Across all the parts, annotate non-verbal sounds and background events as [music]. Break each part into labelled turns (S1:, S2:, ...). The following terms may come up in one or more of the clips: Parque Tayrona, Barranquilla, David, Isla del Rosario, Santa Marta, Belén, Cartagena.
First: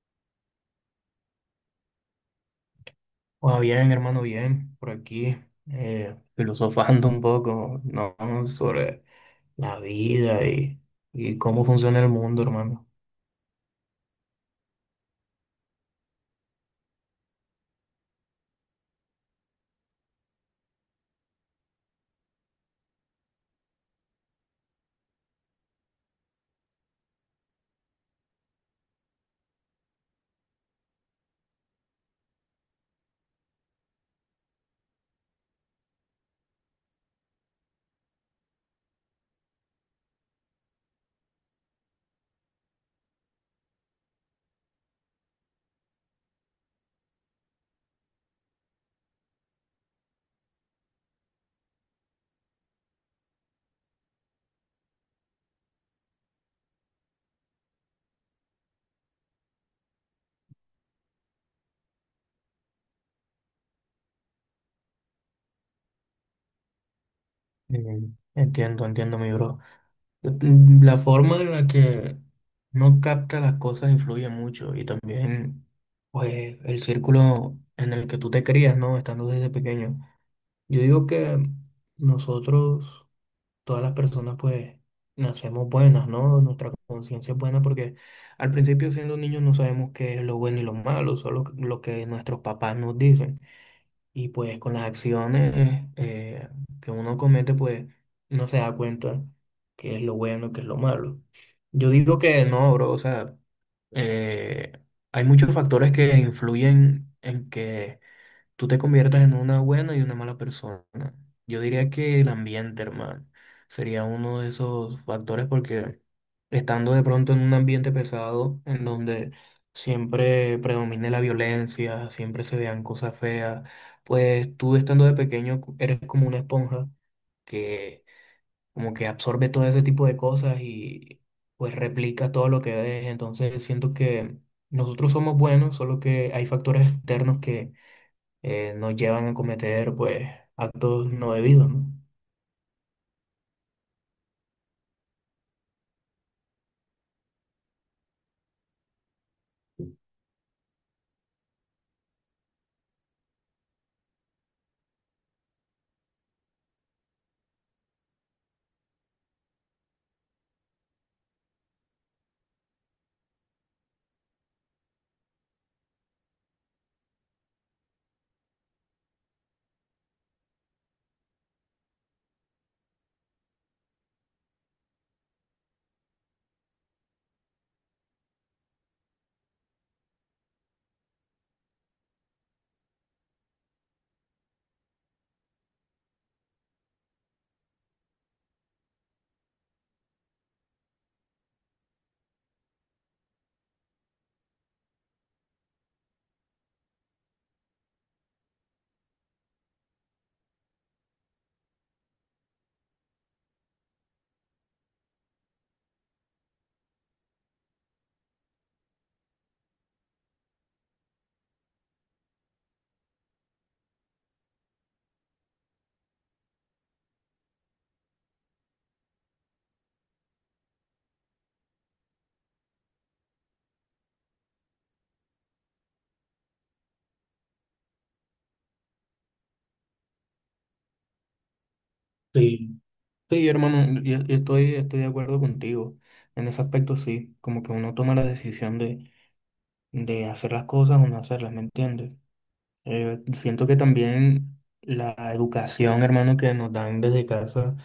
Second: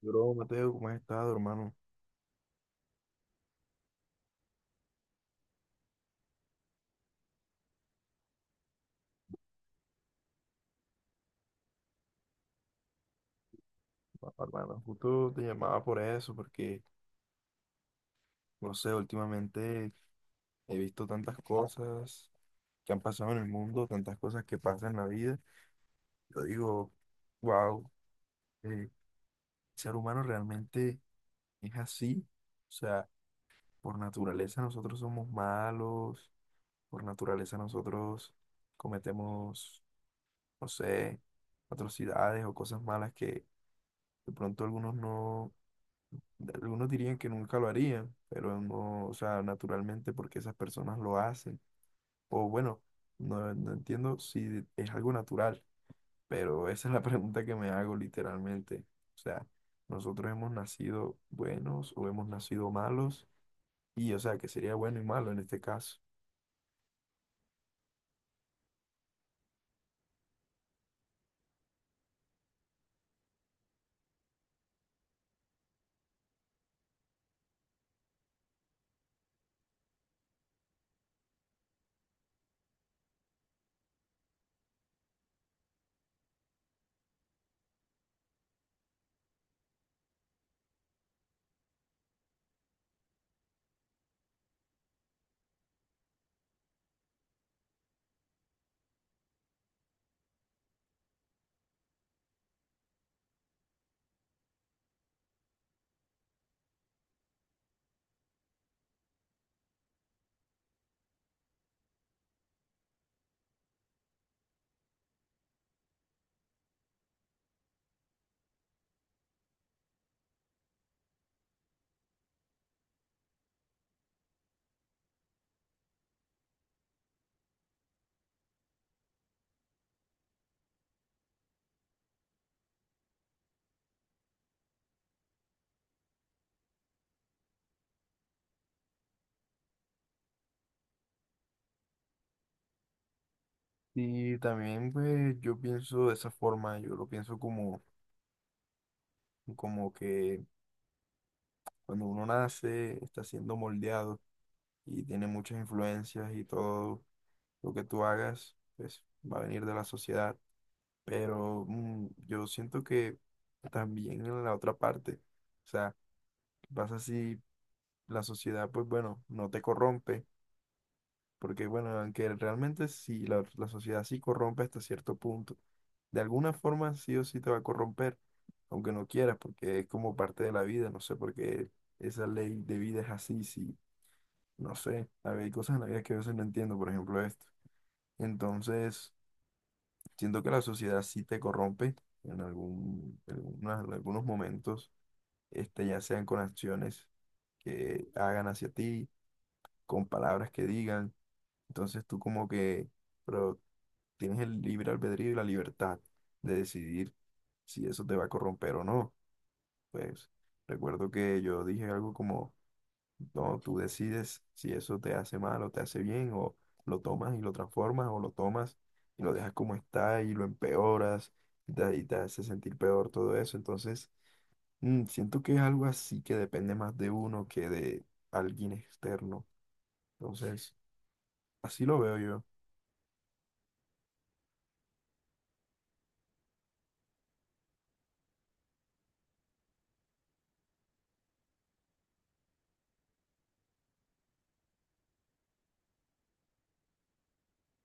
S1: Bro, Mateo, ¿cómo has estado, hermano?
S2: Pues bien, hermano, bien, por aquí, filosofando un poco, ¿no? Sobre la vida y cómo funciona el mundo, hermano.
S1: Ah, hermano, justo te llamaba por eso, porque, no sé, últimamente he visto tantas cosas que han pasado en el mundo, tantas cosas que pasan en la vida. Yo digo, wow, el ser humano realmente es así. O sea, por naturaleza nosotros somos malos, por naturaleza nosotros cometemos, no sé, atrocidades o cosas malas que de pronto algunos no. Algunos dirían que nunca lo harían, pero no, o sea, naturalmente porque esas personas lo hacen. O bueno, no, no entiendo si es algo natural, pero esa es la [laughs] pregunta que me hago literalmente. O sea, nosotros hemos nacido buenos o hemos nacido malos, y o sea, que sería bueno y malo en este caso.
S2: Mm. Entiendo, mi bro. Mm, la forma en la que no capta las cosas influye mucho y también, pues, el círculo en el que tú te crías, ¿no? Estando desde pequeño. Yo digo que nosotros todas las personas pues nacemos buenas, ¿no? Nuestra conciencia es buena porque al principio siendo niños no sabemos qué es lo bueno y lo malo, solo lo que nuestros papás nos dicen. Y pues con las acciones que uno comete pues no se da cuenta qué es lo bueno, qué es lo malo. Yo digo que no, bro, o sea, eh, hay muchos factores que influyen en que tú te conviertas en una buena y una mala persona. Yo diría que el ambiente, hermano, sería uno de esos factores porque estando de pronto en un ambiente pesado, en donde siempre predomine la violencia, siempre se vean cosas feas, pues tú estando de pequeño eres como una esponja que como que absorbe todo ese tipo de cosas y pues replica todo lo que ves. Entonces siento que nosotros somos buenos, solo que hay factores externos que nos llevan a cometer pues actos no debidos, ¿no?
S1: Y también pues yo pienso de esa forma, yo lo pienso como, como que cuando uno nace está siendo moldeado y tiene muchas influencias y todo lo que tú hagas, pues va a venir de la sociedad. Pero yo siento que también en la otra parte, o sea, pasa si la sociedad, pues bueno, no te corrompe, porque bueno, aunque realmente si la sociedad sí corrompe hasta cierto punto, de alguna forma sí o sí te va a corromper, aunque no quieras, porque es como parte de la vida, no sé por qué esa ley de vida es así, si, no sé, a ver, hay cosas en la vida que a veces no entiendo, por ejemplo esto. Entonces, siento que la sociedad sí te corrompe en en algunos momentos, este, ya sean con acciones que hagan hacia ti, con palabras que digan. Entonces tú como que, pero tienes el libre albedrío y la libertad de decidir si eso te va a corromper o no. Pues recuerdo que yo dije algo como no, tú decides si eso te hace mal o te hace bien, o lo tomas y lo transformas, o lo tomas y lo dejas como está y lo empeoras y te hace sentir peor todo eso. Entonces, siento que es algo así que depende más de uno que de alguien externo. Entonces, así lo veo yo.
S2: Sí, sí, hermano, yo estoy de acuerdo contigo. En ese aspecto sí, como que uno toma la decisión de hacer las cosas o no hacerlas, ¿me entiendes? Siento que también la educación, hermano, que nos dan desde casa.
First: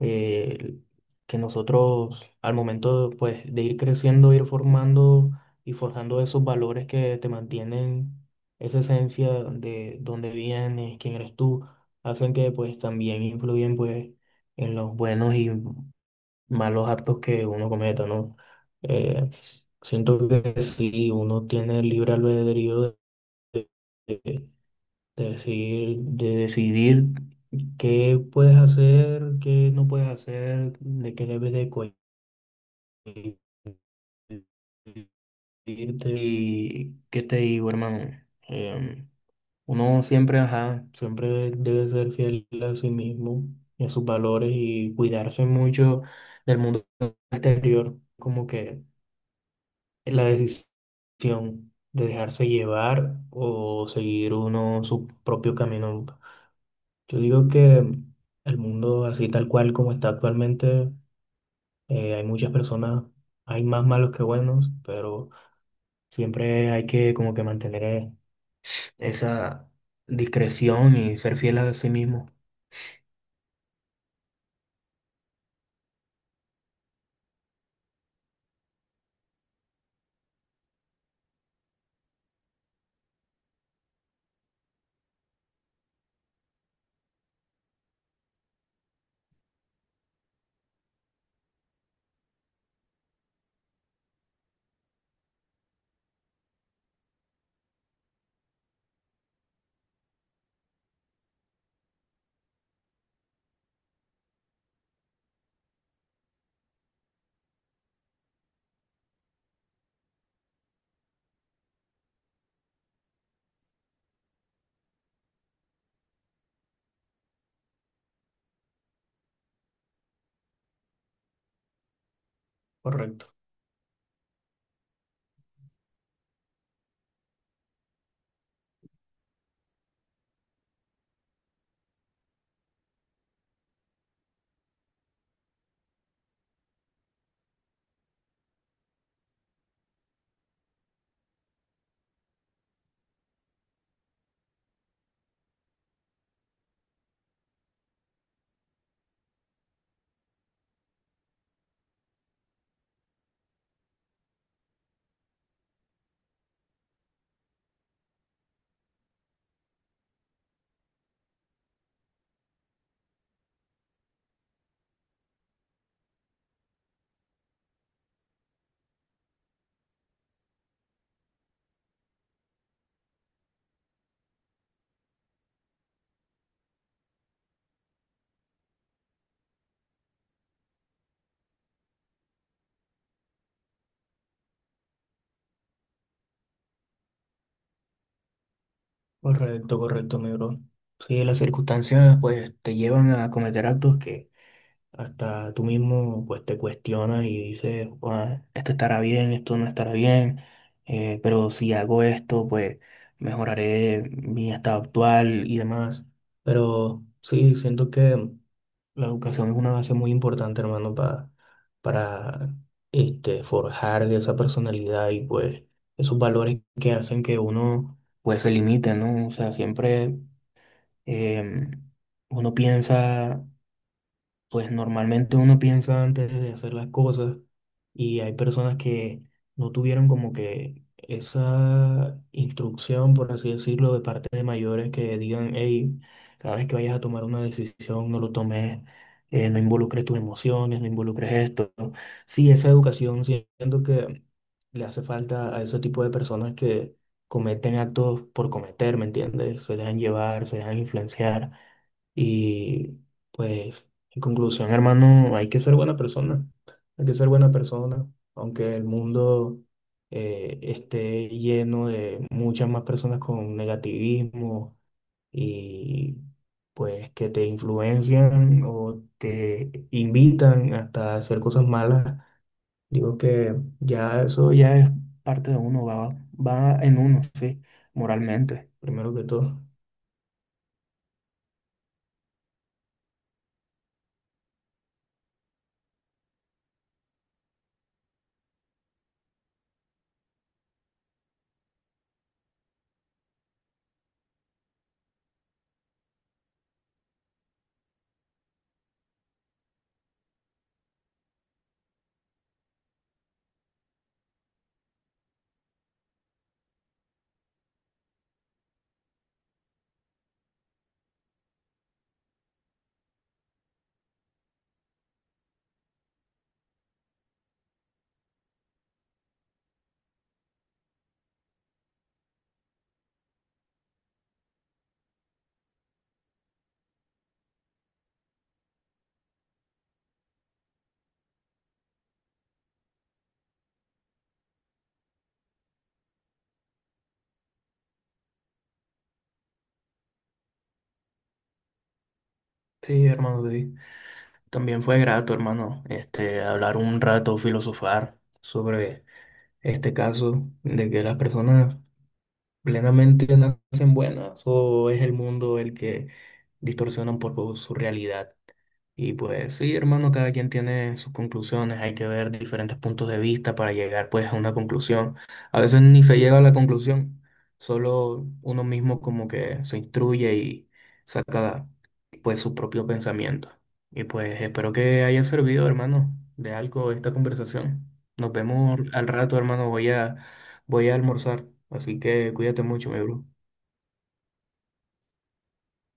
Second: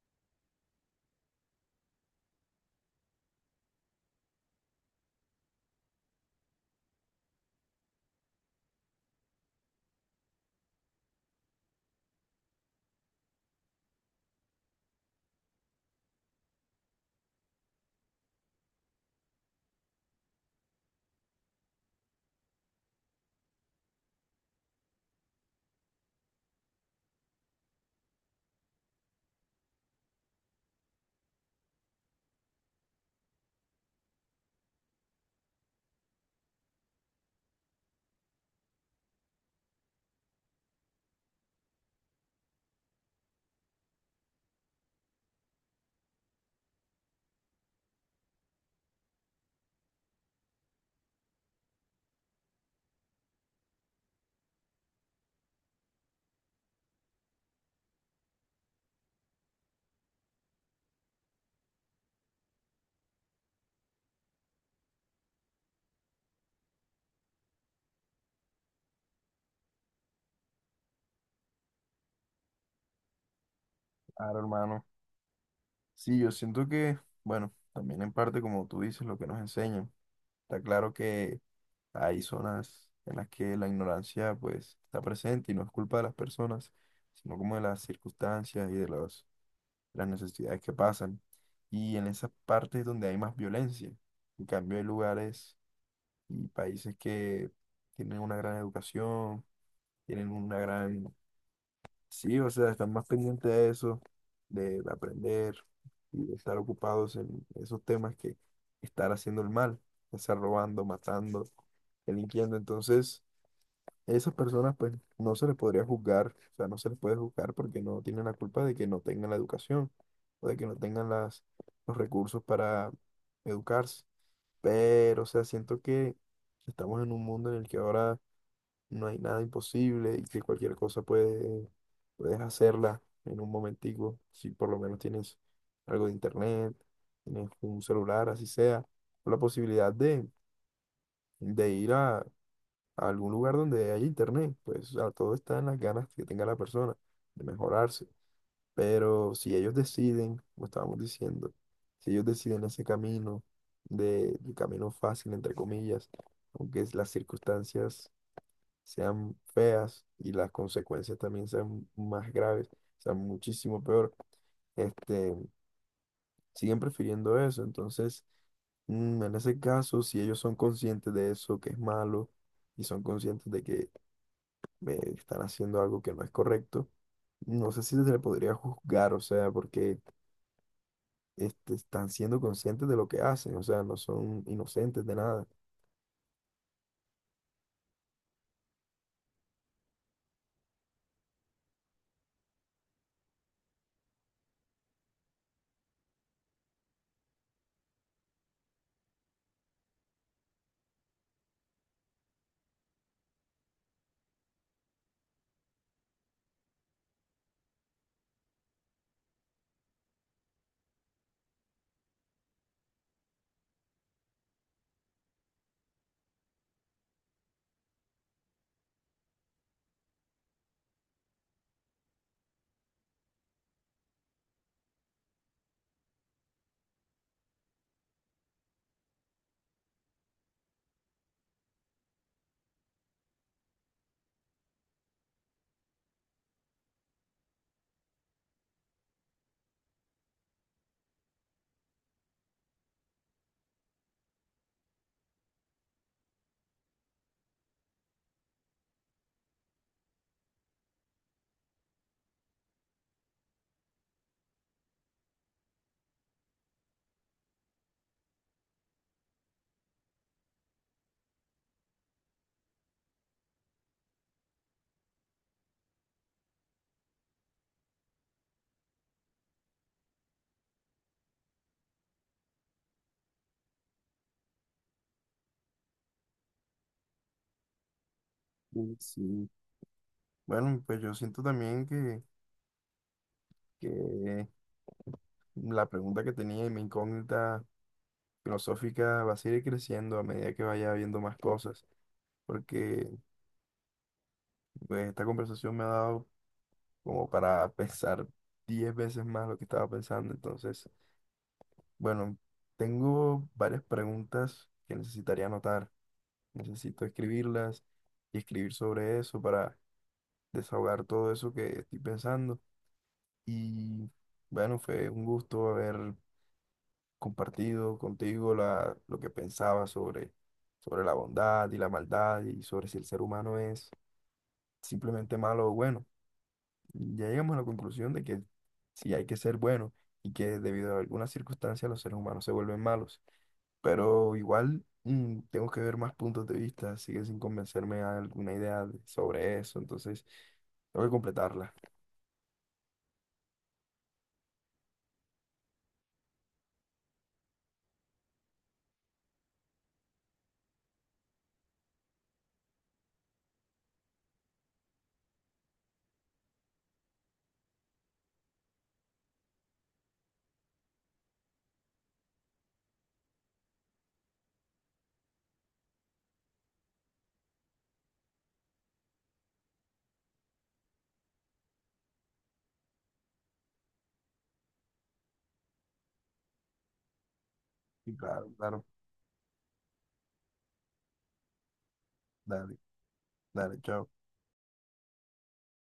S2: Eh, que nosotros al momento pues, de ir creciendo, ir formando y forjando esos valores que te mantienen esa esencia de dónde vienes, quién eres tú, hacen que pues también influyen pues en los buenos y malos actos que uno cometa, ¿no? Eh, Siento que si uno tiene libre albedrío de decir, de decidir qué puedes hacer, qué no puedes hacer, de qué debes de cohibirte. Y qué te digo, hermano. Em, Uno siempre, ajá, siempre debe ser fiel a sí mismo y a sus valores y cuidarse mucho del mundo exterior, como que la decisión de dejarse llevar o seguir uno su propio camino. Yo digo que el mundo así tal cual como está actualmente, hay muchas personas, hay más malos que buenos, pero siempre hay que como que mantener esa discreción y ser fiel a sí mismo.
S1: Claro, hermano. Sí, yo siento que, bueno, también en parte, como tú dices, lo que nos enseñan. Está claro que hay zonas en las que la ignorancia pues está presente y no es culpa de las personas, sino como de las circunstancias y de los, las necesidades que pasan. Y en esas partes donde hay más violencia. En cambio hay lugares y países que tienen una gran educación, tienen una gran. Sí, o sea, están más pendientes de eso, de aprender y de estar ocupados en esos temas que estar haciendo el mal, ya sea robando, matando, delinquiendo. Entonces, esas personas, pues, no se les podría juzgar, o sea, no se les puede juzgar porque no tienen la culpa de que no tengan la educación o de que no tengan las, los recursos para
S2: Correcto,
S1: educarse. Pero, o sea, siento que estamos en un mundo en el que ahora no hay nada imposible y que cualquier cosa puedes hacerla en un momentico, si por lo menos tienes algo de internet, tienes un celular, así sea, o la posibilidad de ir a algún lugar donde haya internet, pues o sea, todo está en las ganas que tenga la persona de mejorarse. Pero si ellos deciden, como estábamos diciendo, si ellos deciden ese camino, el camino fácil, entre comillas, aunque las circunstancias sean feas y las consecuencias también sean más graves, sean muchísimo peor, este, siguen prefiriendo eso. Entonces, en ese caso, si ellos son conscientes de eso, que es malo, y son conscientes de que están haciendo algo que no es correcto, no sé si se le podría juzgar, o sea, porque este, están siendo conscientes de lo que hacen, o sea, no son inocentes de nada.
S2: correcto, correcto, mi bro. Sí, las circunstancias pues te llevan a cometer actos que hasta tú mismo pues te cuestionas y dices, "Buah, esto estará bien, esto no estará bien, pero si hago esto, pues mejoraré mi estado actual y demás." Pero sí, siento que la educación es una base muy importante, hermano, para este, forjar esa personalidad y pues esos valores que hacen que uno pues se limite, ¿no? O sea, siempre em, uno piensa pues normalmente uno piensa antes de hacer las cosas y hay personas que no tuvieron como que esa instrucción, por así decirlo, de parte de mayores que digan, hey, cada vez que vayas a tomar una decisión, no lo tomes, no involucres tus emociones, no involucres esto. Sí, esa educación siento que le hace falta a ese tipo de personas que cometen actos por cometer, ¿me entiendes? Se dejan llevar, se dejan influenciar y pues... En conclusión, hermano, hay que ser buena persona. Hay que ser buena persona. Aunque el mundo esté lleno de muchas más personas con negativismo y pues que te influencian o te invitan hasta hacer cosas malas. Digo que ya eso ya es parte de uno, va, va en uno, sí, moralmente,
S1: Y
S2: primero que
S1: sí.
S2: todo.
S1: Bueno, pues yo siento también que, la pregunta que tenía y mi incógnita filosófica va a seguir creciendo a medida que vaya viendo más cosas, porque pues, esta conversación me ha dado como para pensar 10 veces más lo que estaba pensando. Entonces, bueno, tengo varias preguntas que necesitaría anotar. Necesito escribirlas y escribir sobre eso para desahogar todo eso que estoy pensando. Y bueno, fue un gusto haber compartido contigo lo que pensaba sobre la bondad y la maldad y sobre si el ser humano es simplemente malo o bueno. Ya llegamos a la conclusión de que sí hay que ser bueno y que debido a algunas circunstancias los seres humanos se vuelven malos. Pero igual tengo que ver más puntos de vista, sigue sin convencerme a alguna idea sobre eso, entonces tengo que completarla.
S2: Sí, hermano, David. También fue grato, hermano, este, hablar un rato, filosofar sobre este caso de que las personas plenamente nacen buenas o es el mundo el que distorsiona un poco su realidad. Y pues sí, hermano, cada quien tiene sus conclusiones, hay que ver diferentes puntos de vista para llegar pues a una conclusión. A veces ni se llega a la conclusión, solo uno mismo como que se instruye y saca pues su propio pensamiento. Y pues espero que haya servido, hermano, de algo esta conversación.
S1: Y
S2: Nos
S1: claro,
S2: vemos
S1: claro,
S2: al rato, hermano, voy a almorzar, así que cuídate
S1: dale,
S2: mucho, mi bro.
S1: dale, chao.